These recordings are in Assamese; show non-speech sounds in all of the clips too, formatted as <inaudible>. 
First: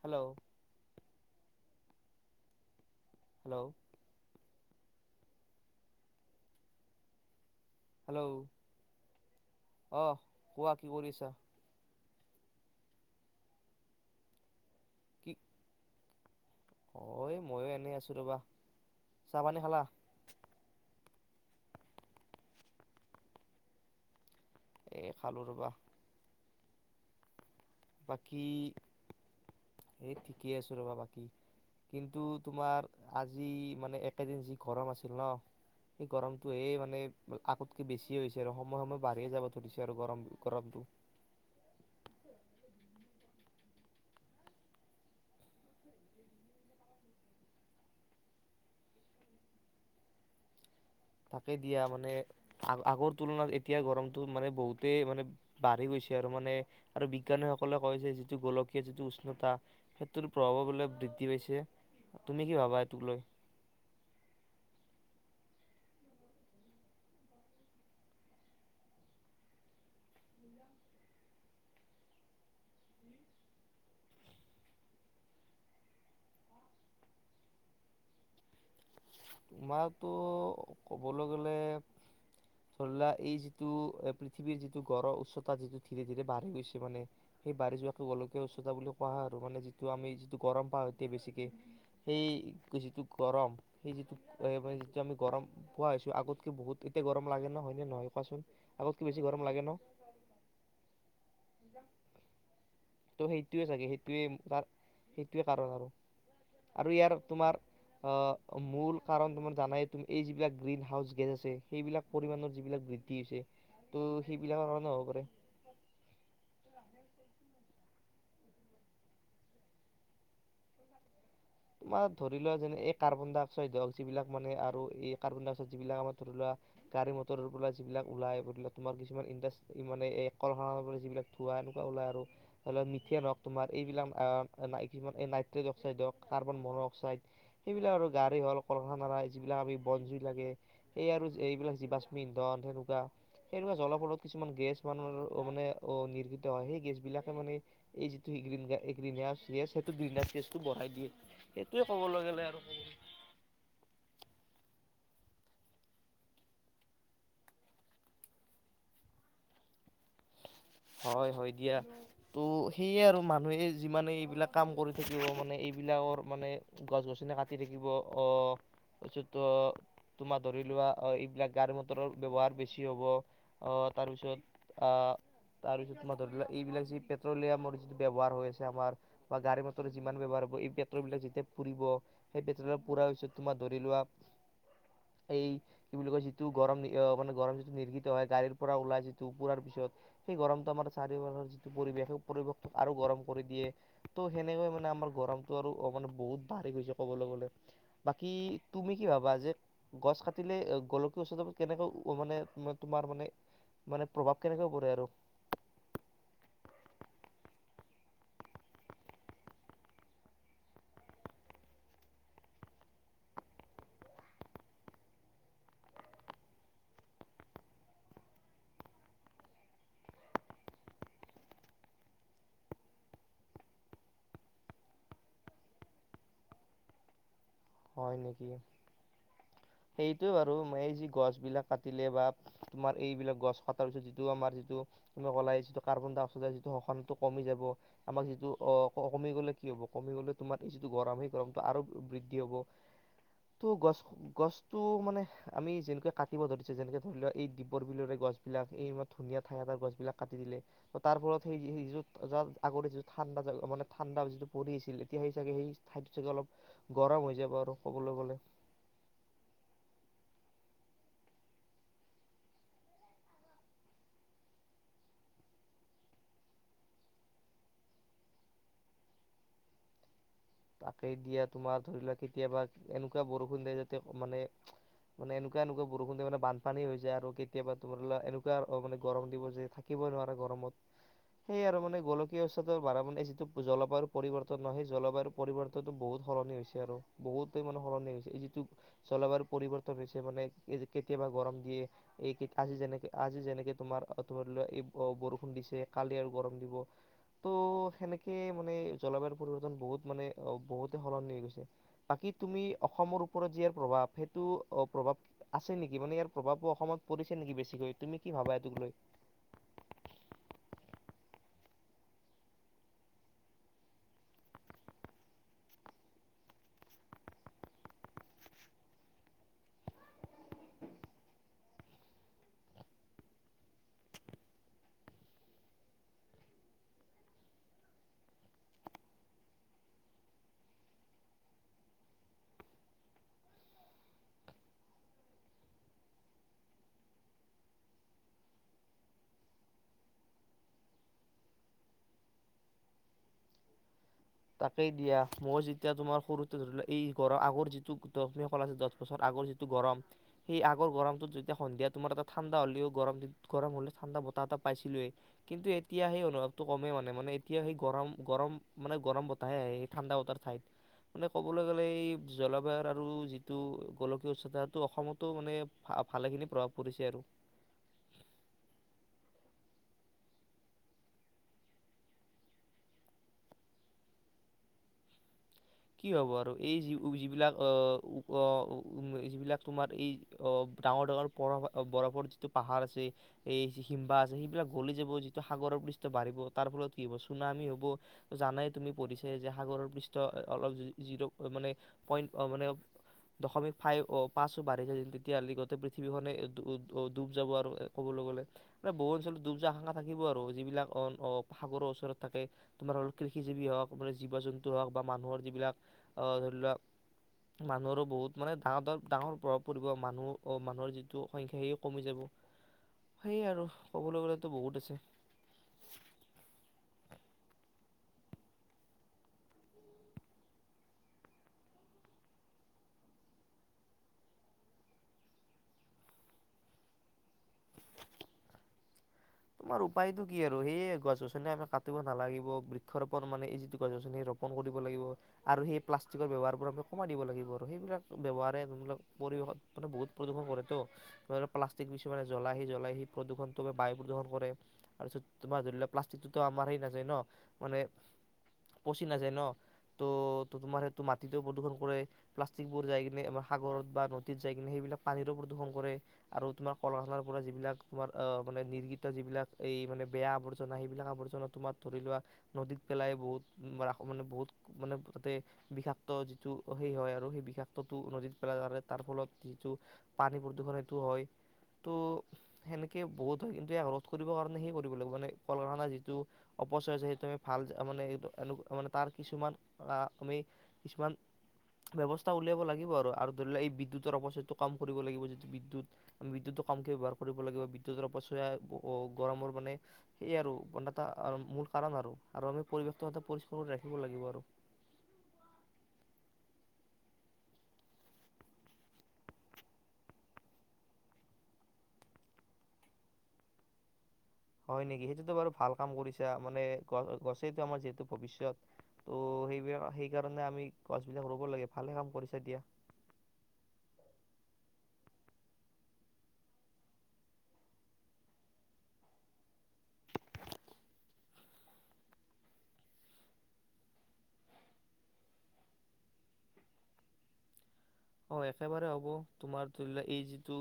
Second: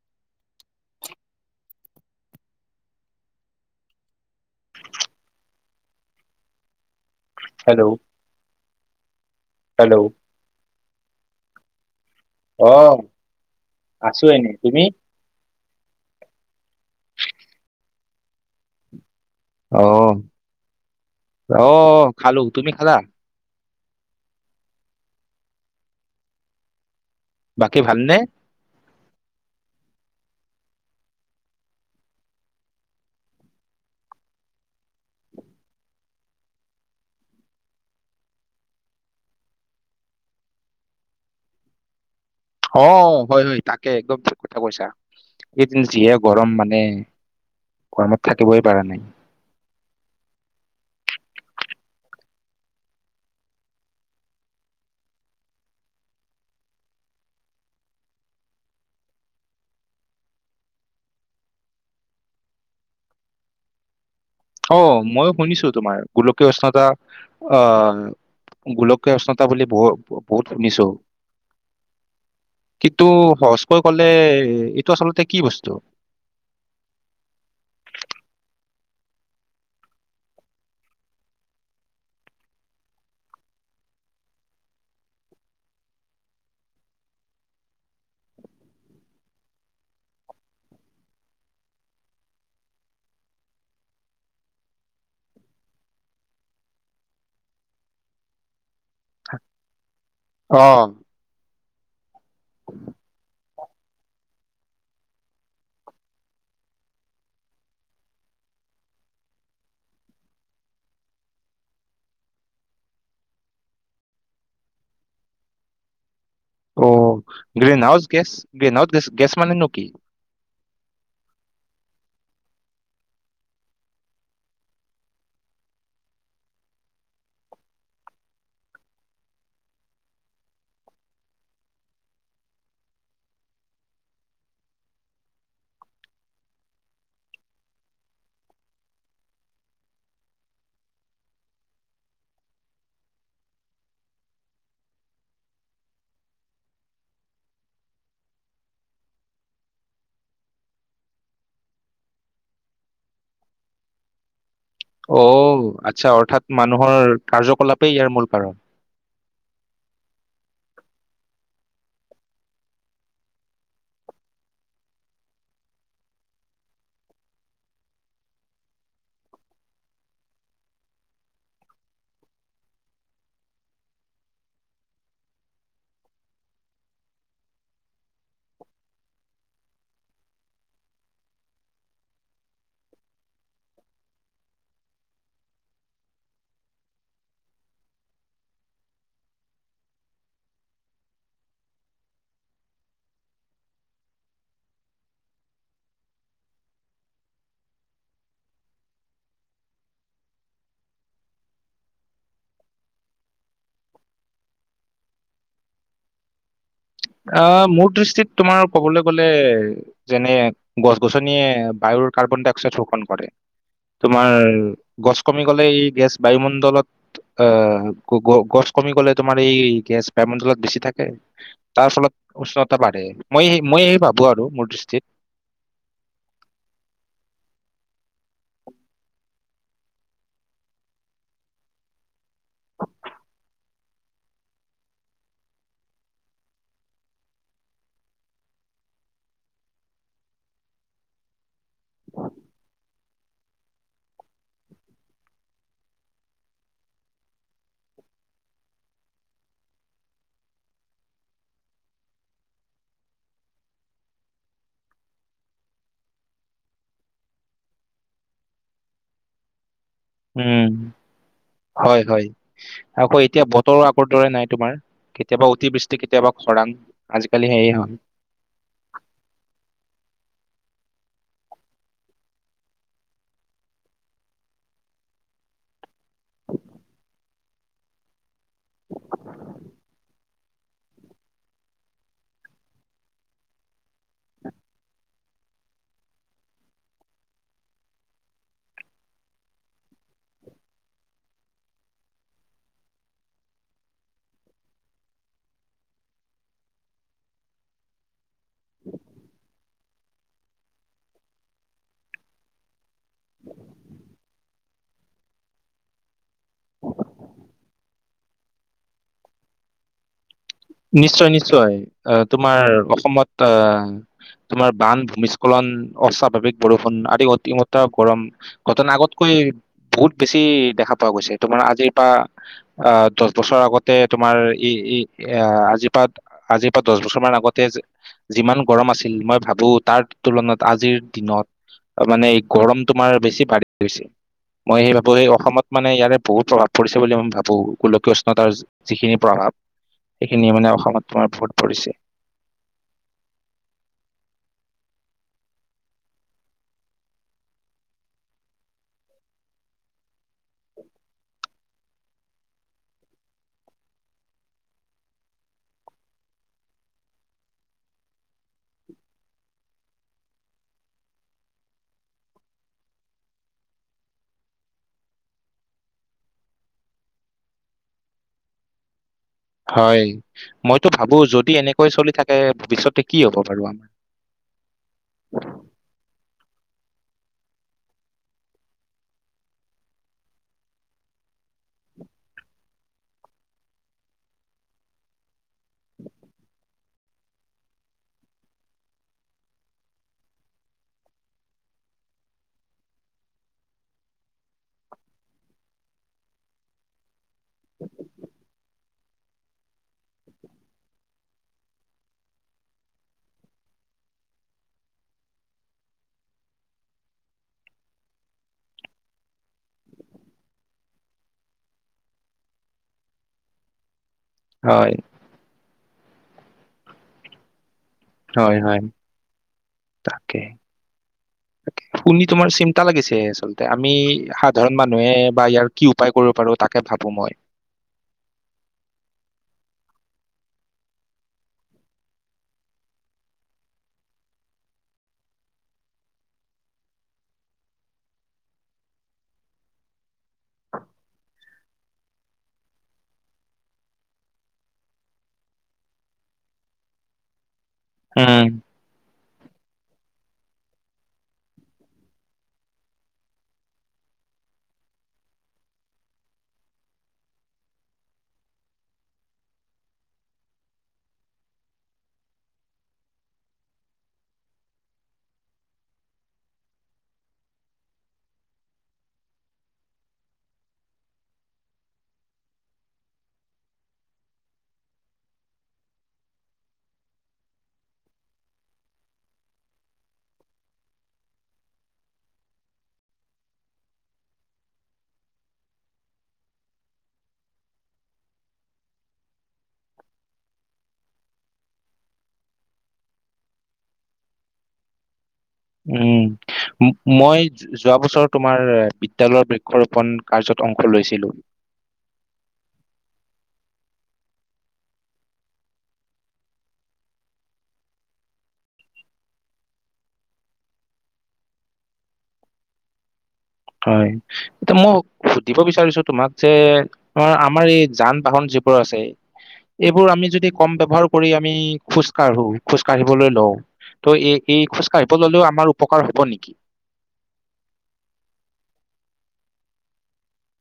হেল্ল' হেল্ল' হেল্ল' হেল্ল' অহ', কোৱা কি কৰিছা? অ', আছো এনেই তুমি? <unintelligible> অ', এ', ময়ো এনেই আছো ৰবা, চাহ -পানী খালা? অহ', খালো তুমি খালা? এ', খালো ৰবা <inaudible> বাকী ভালনে? বাকী এই ঠিকেই আছো ৰবা বাকী কিন্তু তোমাৰ আজি মানে একেদিন যি গৰম আছিল ন', সেই গৰমটোহে মানে আগতকে বেছিয়ে হৈছে আৰু সময়ে -সময়ে বাঢ়িয়ে যাব ধৰিছে আৰু গৰম-গৰমটো <unintelligible> অ-হয়-হয় তাকে একদম ঠিক কথা কৈছা, এইকেইদিন যিয়ে গৰম মানে গৰমত থাকিবই পাৰা নাই। তাকে দিয়া মানে আ-আগৰ তুলনাত এতিয়া গৰমটো মানে বহুতেই মানে বাঢ়ি গৈছে আৰু মানে আৰু বিজ্ঞানীসকলে কয় যে', যিটো গোলকীয় যিটো উষ্ণতা সেইটোত প্ৰভাৱৰ বলে বৃদ্ধি পাইছে, তুমি কি ভাবা এইটোক লৈ? অ', মই শুনিছো তোমাৰ গোলকীয় উষ্ণতা অহ', গোলকীয় উষ্ণতা বুলি বহ-বহুত শুনিছো কিন্তু সহজকৈ ক'লে এইটো আচলতে কি বস্তু? তোমাৰটো ক'বলৈ গ'লে ধৰিলোৱা এই যিটো পৃথিৱীৰ যিটো গঢ়-উচ্চতা যিটো ধীৰে- ধীৰে বাঢ়ি গৈছে মানে সেই বাঢ়ি যোৱাকৈ গোলকীয়া উচ্চতা বুলি কোৱা হয়। আৰু মানে যিটো আমি যিটো গৰম পাওঁ এতিয়া বেছিকে সেই যিটো গৰম সেই যিটো পুৱাই -পুৱাই যিটো আমি গৰম পোৱা হৈছো আগতকে বহুত এতিয়া গৰম লাগে ন', হয়নে- -নহয় কোৱাচোন আগতকে বেছি গৰম লাগে ন', অহ', <unintelligible> ত' সেইটোৱে চাগে সেইটোৱে তাৰ সেইটোৱে কাৰণ আৰু আৰু ইয়াৰ তোমাৰ আহ', মূল কাৰণ তোমাৰ জানাই এই যিবিলাক গ্ৰীণ হাউচ গেছ আছে, সেইবিলাক পৰিমমানৰ যিবিলাক বৃদ্ধি হৈছে ত', সেইবিলাকৰ কাৰণে হ'ব পাৰে। অ', green- house- gas, green gas মানে নু কি? তোমাৰ ধৰি লোৱা যেনে-এই কাৰ্বন- ডাই- -অক্সাইড হওক যিবিলাক মানে আৰু এই কাৰ্বন- ডাই- অক্সাইড যিবিলাক আমাৰ ধৰি লোৱা গাড়ী মটৰৰ পৰা যিবিলাক ওলাই, ধৰি লোৱা কিছুমান ইণ্ডাছট্ৰী মানে এই কল - কাৰখানাৰ পৰা যিবিলাক ধোৱা এনেকুৱা ওলায় আৰু ধৰি লোৱা মিথেইন হওক তোমাৰ এইবিলাক কিছুমান এই নাইট্ৰেজ -অক্সাইড হওক কাৰ্বন -মন-অক্সাইড সেইবিলাক আৰু গাড়ী হল কল- কাৰখানা, যিবিলাক আমি বন- জুই লাগে সেই আৰু এইবিলাক যি বাস্পি- ইন্ধন সেনেকুৱা-সেনেকুৱা জলপদত কিছুমান গেছ মানুহৰ মানে অ', নিৰ্গিত হয় সেই গেছবিলাকে মানে এই যিটো গ্ৰীণ -গ্ৰীণছ গেছ সেইটো গ্ৰীণছ গেছটো বঢ়াই দিয়ে। সেইটোৱে কবলৈ গ'লে আৰু, অ', আচ্ছা অৰ্থাৎ মানুহৰ কাৰ্যকলাপেই ইয়াৰ মূল কাৰণ। হয় -হয় দিয়া ত', সেয়ে আৰু মানুহে যিমানে এইবিলাক কাম কৰি থাকিব মানে এইবিলাকৰ মানে গছ -গছনি কাটি থাকিব আহ তাৰপিছত তোমাৰ ধৰি লোৱা এইবিলাক গাড়ী- মটৰৰ ব্যৱহাৰ বেছি হ'ব অহ, তাৰপিছত আহ', তাৰ পিছত তোমাৰ ধৰি লোৱা, এইবিলাক যি পেট্ৰলিয়ামৰ ব্যৱহাৰ হৈ আছে আমাৰ বা গাড়ী- মটৰৰ যিমান ব্যৱহাৰ হব এই পেট্ৰল বিলাক যেতিয়া পুৰিব সেই পেট্ৰল পুৰাৰ পিছত তোমাৰ ধৰি লোৱা এই কি বুলি কয় যিটো গৰম মানে গৰম যিটো নিৰ্গিত হয় গাড়ীৰ পৰা ওলাই যিটো পুৰাৰ পিছত সেই গৰমটো আমাৰ চাৰিওালৰ যিটো পৰিৱেশ সেই পৰিৱেশ আৰু গৰম কৰি দিয়ে ত', সেনেকৈ মানে আমাৰ গৰমটো আৰু মানে বহুত বাঢ়ি গৈছে কবলৈ গলে। বাকী তুমি কি ভাবা যে গছ কাটিলে গোলকীয়া উষনতা কেনেকৈ মানে তোমাৰ মানে -মানে প্ৰভাৱ কেনেকৈ পৰে আৰু? আহ', মোৰ দৃষ্টিত তোমাৰ ক'বলৈ গলে, যেনে গছ -গছনিয়ে বায়ুৰ কাৰ্বন -ডাই -অক্সাইড শোষন কৰে, তোমাৰ গছ কমি গলে এই গেছ বায়ুমণ্ডলত আহ ', গছ কমি গলে তোমাৰ এই গেছ বায়ুমণ্ডলত বেছি থাকে। তাৰ ফলত উষ্ণতা বাঢ়ে মই ', -মই, ভাবো আৰু মোৰ দৃষ্টিত। হয় ', নেকি সেইটো বাৰু এই যি গছ বিলাক কাটিলে বা, তোমাৰ এইবিলাক গছ- পা, তাৰপিছত যিটো আমাৰ যিটো তুমি কলাই যিটো কাৰ্বন-ডাই -অক্সাইড যিটো শকানটো কমি যাব আমাক যিটো অ', কমি গ'লে কি হব কমি গ'লে, তোমাৰ এই যিটো গৰম সেই গৰম আৰু বৃদ্ধি হ'ব, ত', গছ- গছটো মানে আমি যেনেকে কাটিব ধৰিছে যেনেকে ধৰি লোৱা এই দীপৰ বিলৰে গছ বিলাক এই ধুনীয়া ঠাই এটাৰ গছ বিলাক কাটি দিলে ত', তাৰ ফলত সেইটো য' ত আগতে যিটো ঠাণ্ডা মানে ঠাণ্ডা যিটো পৰি আহিছিল এতিয়া সেই চাগে সেই ঠাইতো চাগে অলপ গৰম হৈ যাব। ক'বলৈ গ'লে, উম', -হয় -হয় আকৌ এতিয়া বতৰো আগৰ দৰে নাই, তোমাৰ কেতিয়াবা অতিবৃষ্টি কেতিয়াবা খৰাং আজিকালি সেয়ে হল তাকেই দিয়া তোমাৰ ধৰি লোৱা কেতিয়াবা এনেকুৱা বৰষুণ দিয়ে যাতে মানে- মানে এনেকুৱা- এনেকুৱা বৰষুণ দিয় মানে বানপানী হৈ যায়, আৰু কেতিয়াবা তোমাৰ এনেকুৱা মানে গৰম দিব যে, থাকিবই নোৱাৰে গৰমত সেই আৰু মানে গোলকীয় উষ্ণতা বাঢ়া মানে যিটো জলবায়ুৰ পৰিৱৰ্তন ন', সেই জলবায়ুৰ পৰিৱৰ্তনটো বহুত সলনি হৈছে, আৰু বহুতেই মানে সলনি হৈছে এই যিটো জলবায়ুৰ পৰিৱৰ্তন হৈছে মানে কেতিয়াবা গৰম দিয়ে, এই আজি যেনেকে, আজি যেনেকে তোমাৰ ধৰিলোৱা এই বৰষুণ দিছে কালি আৰু গৰম দিব ত', সেনেকে সেইটোৱে মানে জলবায়ুৰ প, একদম বহুত, মানে বহুতে সলনি হৈ গৈছে, বাকী তুমি অসমৰ ওপৰত যি ইয়াৰ প্ৰভাৱ সেইটো অ', প্ৰভাৱ আছে নেকি মানে ইয়াৰ প্ৰভাৱো অসমত পৰিছে নেকি বেছিকৈ তুমি, কি ভাবা এতোক লৈ? নিশ্চয়- নিশ্চয় আহ', তোমাৰ অসমত আহ', তোমাৰ বান- ভূমিস্খলন, অস্বাভাৱিক- বৰষুণ, আদি অতিমাত্ৰা গৰম ঘটনা আগতকৈ বহুত বেছি দেখা পোৱা গৈছে, তোমাৰ আজিৰ পৰা আহ দচ -বছৰ আগতে তোমাৰ ই', এয়া, আজিৰ পৰা, আজিৰ পৰা, দচ বছৰমান আগতে যিমান গৰম আছিল মই ভাবো তাৰ তুলনাত আজিৰ দিনত মানে গৰম তোমাৰ বেছি বাঢ়ি গৈছে। মই সেই ভাবো এই অসমত মানে ইয়াৰে বহুত প্ৰভাৱ পৰিছে বুলি মই ভাবো, গোলকীয় উষ্ণতাৰ যিখিনি প্ৰভাৱ সেইখিনিয়ে মানে অসমত তোমাৰ গৰম পৰিছে? তাকেই দিয়া মই যেতিয়া তোমাৰ সৰুতে ধৰা এই গৰম আগৰ যিটো গৰম পেলাইছে দহ বছৰ আগৰ যিটো গৰম সেই আগৰ গৰমটোত যেতিয়া সন্ধিয়া তোমাৰ এটা ঠাণ্ডা হ'লেও গৰম গৰম হলে ঠাণ্ডা বতাহ এটা পাইছিলোই কিন্তু এতিয়া সেই অনুভৱটো কমেই মানে মানে এতিয়া সেই গৰম গৰম মানে। গৰম বতাহে আহে হে ঠাণ্ডা বতাহ নাহে মানে ক'বলৈ গ'লে এই জলবায়ুৰ আৰু যিটো গোলকীয় উচ্চতাটো অসমতো মানে ভালেখিনি প্ৰভাৱ পৰিছে আৰু। হয় মইতো ভাবো যদি এনেকৈ চলি থাকে ভৱিষ্যতে কি হব বাৰু আমাৰ। কি হব আৰু এই যি যিবিলাক আহ উ যিবিলাক তোমাৰ এই ডাঙৰ ডাঙৰ বৰফ বৰফৰ যিটো পাহাৰ আছে এই হিমবাহ আছে সেইবিলাক গলি যাব যিটো সাগৰৰ পৃষ্ঠ বাঢ়িব তাৰ ফলত কি হব চুনামি হব জানাই তুমি পঢ়িছে যে সাগৰৰ পৃষ্ঠ। অলপ জিৰ' মানে পইণ্ট মানে দশমিক ফাইভ অ পাঁচ বাঢ়ি যায় যেন তেতিয়াহ'লে গোটেই পৃথিৱীখনে ডুব যাব আৰু ক'বলৈ গ'লে মানে বহু অঞ্চলত ডুব যোৱাৰ আকাংক্ষা থাকিব আৰু যিবিলাক সাগৰৰ ওচৰত থাকে তোমাৰ হ' কৃষিজীৱী হওক মানে জীৱ জন্তু হওক বা মানুহৰ। যিবিলাক আহ ধৰি লোৱা মানুহৰো বহুত মানে ডাঙৰ ডৰ ডাঙৰ প্ৰভাৱ পৰিব মানুহ মানুহৰ যিটো সংখ্যাৰো কমি যাব সেয় আৰু। ক'বলৈ গ'লেতো বহুত হয়, আছে। হয় হয় তাকে শুনি তোমাৰ চিন্তা লাগিছে আচলতে আমি সাধাৰণ মানুহে বা ইয়াৰ কি উপায় কৰিব পাৰো তাকে ভাবো মই। তোমাৰ উপায়টো কি আৰু সেইয়ে গছ গছনি আমি কাটিব নালাগিব বৃক্ষৰোপন মানে এই যিটো গছ গছনি ৰোপন কৰিব লাগিব আৰু সেই প্লাষ্টিকৰ ব্যৱহাৰবোৰ আমি কমাই দিব লাগিব আৰু সেইবিলাক ব্যৱহাৰবিলাক পৰিৱেশ মানে বহুত প্ৰদূষণ কৰে তো প্লাষ্টিক কিছুমানে জ্বলাই সি জ্বলাই সি প্ৰদূষণতো বায়ু প্ৰদূষণ। কৰে তাৰপিছত তোমাৰ ধৰি লোৱা প্লাষ্টিকটো আমাৰ হে নাচায় ন। মানে উম, পচি নাযায় ন। ত' ত তোমাৰ সেইটো মাটিতো প্ৰদূষণ কৰে প্লাষ্টিক বোৰ যাই কিনে আমাৰ সাগৰত বা নদীত যাই কিনে সেইবিলাক পানীৰো প্ৰদূষণ কৰে আৰু তোমাৰ কলকাৰখানাৰ পৰা যিবিলাক তোমাৰ আহে মানে নিৰ্গত। যিবিলাক এই মানে বেয়া আৱৰ্জনা সেইবিলাক আৱৰ্জনা তোমাক ধৰি লোৱা নদীত পেলাই বহুত মানে বহুত মানে তাতে বিষাক্ত যিটো সেই হয় আৰু সেই বিষাক্তটো নদীত পেলাইৰে তাৰ ফলত যিটো পানী প্ৰদূষণ সেইটো হয় ত' সেনেকে বহুত হয়। ৰোধ কৰিব কাৰণে সে কৰিব লাগিব মানে কল কাৰখানা যিটো অপচয় আছে সেইটো আমি ভাল মানে এনেকে মানে তাৰ কিছুমান আমি কিছুমান ব্যৱস্থা উলিয়াব লাগিব আৰু আৰু ধৰি লোৱা এই বিদ্যুতৰ অপচয়তটো কম কৰিব লাগিব যিটো বিদ্যুতৰ আমি বিদ্যুতটো কমকে ব্যৱহাৰ কৰিব লাগিব বিদ্যুতৰ অপচয়। গৰমৰ মানে এয়ে আৰু মানে এটা মূল কাৰণ আৰু আৰু আমি পৰিৱেশটো সদায় পৰিষ্কাৰ কৰি ৰাখিব লাগিব আৰু। উম মই যোৱা বছৰ তোমাৰ বিদ্যালয়ৰ বৃক্ষ ৰোপন কাৰ্যত অংশ লৈছিলো। হয় নেকি সেইটোতো বাৰু ভাল কাম কৰিছা মানে গছেই আমাৰ যিহেতু ভৱিষ্যত তো সেইবাক সেইকাৰণে আমি গছ বিলাক ৰুব লাগে ভালে কাম কৰিছা দিয়া। হয় এ মই সুধিব বিচাৰিছো তোমাক যে অ আমাৰ এই যান বাহন যিবোৰ আছে এইবোৰ আমি যদি কম ব্যৱহাৰ কৰি আমি খোজ কাঢ়ো খোজ কাঢ়িবলৈ লওঁ ত' এই এই খোজ কাঢ়িব ললেও আমাৰ উপকাৰ হ'ব নেকি। অ একেবাৰে হ'ব তোমাৰ ধৰি লোৱা এই যিটো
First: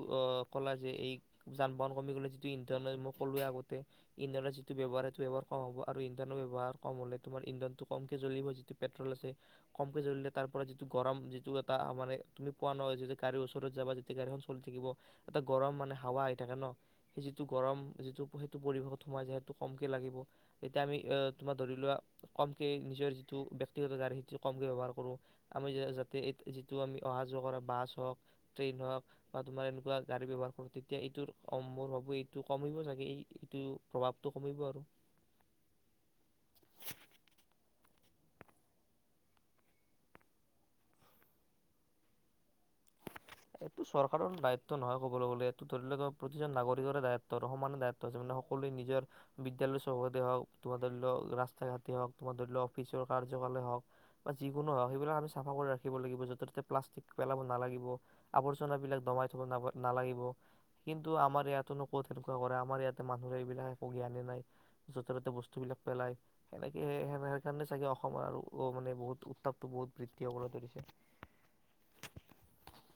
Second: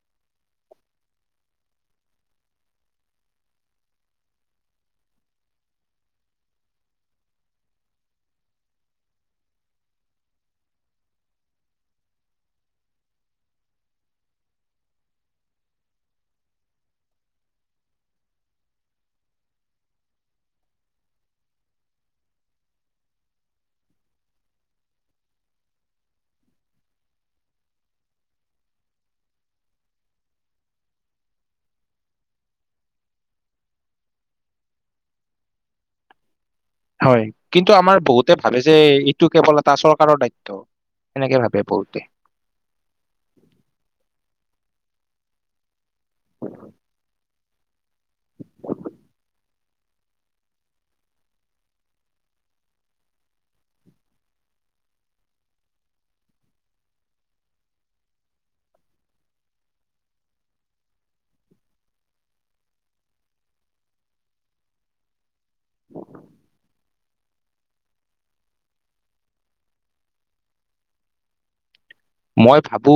ক'লা যে এই যান বাহন কমি গ'লে যিটো ইন্ধনৰ মই কলোৱেই আগতে ইন্ধনৰ যিটো ব্যৱহাৰ সেইটোৰ কম হ'ব আৰু ইন্ধনৰ ব্যৱহাৰ কম হলে তোমাৰ ইন্ধনটো কমকে জ্বলিব যিটো পেট্ৰল আছে কমকে জ্বলিলে তাৰ পৰা যিটো গৰম যিটো এটা মানে। তুমি পোৱা নহ যতিদি গাড়ীৰ ওচৰত যাবা যেতিয়া গাড়ীখন চলি থাকিব এটা গৰম মানে হাৱা আহি থাকে ন সেই যিটো গৰম যিটো সেইটো পৰিৱেশত সোমাই যায় সেইটো কমকৈ লাগিব তেতিয়া আমি তোমাৰ ধৰি লোৱা কমকে নিজৰ যিটো ব্যক্তিগত গাড়ী সেইটো কমকৈ ব্যৱহাৰ কৰোঁ আমি যাতে এই যিটো আমি। অহা যোৱা কৰা বাছ হওঁক ট্ৰেইন হওক বা তোমাৰ এনেকুৱা গাড়ী ব্যৱহাৰ কৰো তেতিয়া এইটো মোৰ ভাবো এইটো কমিব চাগে এইটো প্ৰভাৱটো কমিব আৰু। হয় কিন্তু আমাৰ বহুতে ভাবে যে এইটো কেৱল এটা চৰকাৰৰ দায়িত্ব সেনেকে ভাবে বহুতে। এইটো চৰকাৰৰ দায়িত্ব নহয় কবলৈ গলে এইটো ধৰি লক প্ৰতিজন নাগৰিকৰে দায়িত্ব সমানে দাযিত্ব মানে সকলোৱে নিজৰ বিদ্যালয় চৌহকতে হওক তোমাৰ ধৰি লওক ৰাস্তা ঘাটেই হওক তোমাৰ ধৰি লওক অফিচৰ কাৰ্যকয়ে হওক বা যিকোনো হওক সেইবিলাক আমি চাফা কৰি ৰাখিব লাগিব যতে ততে প্লাষ্টিক পেলাব নালাগিব। আৱৰ্জনা বিলাক দমাই থব না নালাগিব কিন্তু আমাৰ ইয়াতোনো ক'ত তেনেকুৱা কৰে আমাৰ ইয়াতে মানুহে এইবিলাক একো জ্ঞানে নাই য'তে ত'তে বস্তু। বস্তু বিলাক পেলাই সেনেকে সে। সেই কাৰণে চাগে অসমৰ আৰু অ মানে বহুত উত্তাপটো বহুত বৃদ্ধি হ'বলৈ ধৰিছে। মই ভাবো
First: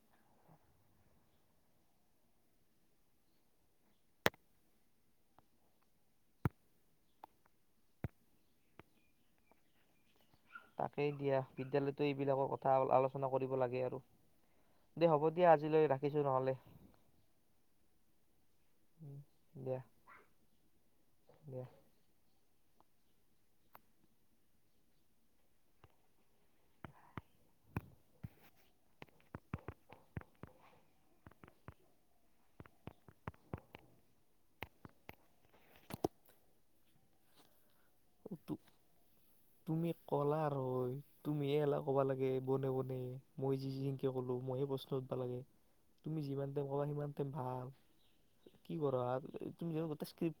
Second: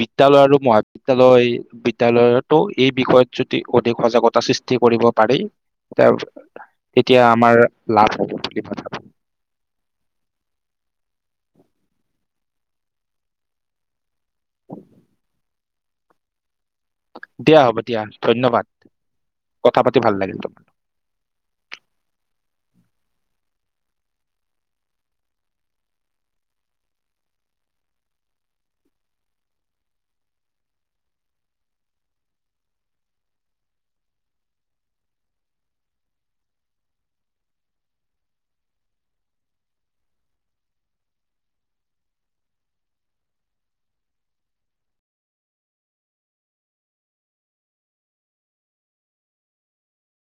বিদ্যালয় আৰু মহাবিদ্যালয়, বিদ্যালয়তো এই বিষয়ত যদি অধিক সজাগতা সৃষ্টি কৰিব পাৰি, এতিয়া আমাৰ লাভ হব বুলি ভাবো। তাকেই দিয়া বিদ্যালয়তো এইবিলাকৰ কথা আলোচনা কৰিব লাগে আৰু দে হ'ব দিয়া, আজি আজিলৈ ৰাখিছো নহ'লে দিয়া হ'ব দিয়া, ধন্যবাদ। কথা দিয়া পাতি ভাল লাগিল তোমাৰ। দিয়া তুমি কলাৰ হয়, তুমিয়ে লা কবা লাগে মনে-মনে মই যি যেনেকে কলো মইয়ে প্ৰশ্ন উঠবা লাগে, তুমি যিমান টাইম কবা সিমান টাইম ভাল, কি কৰা তুমি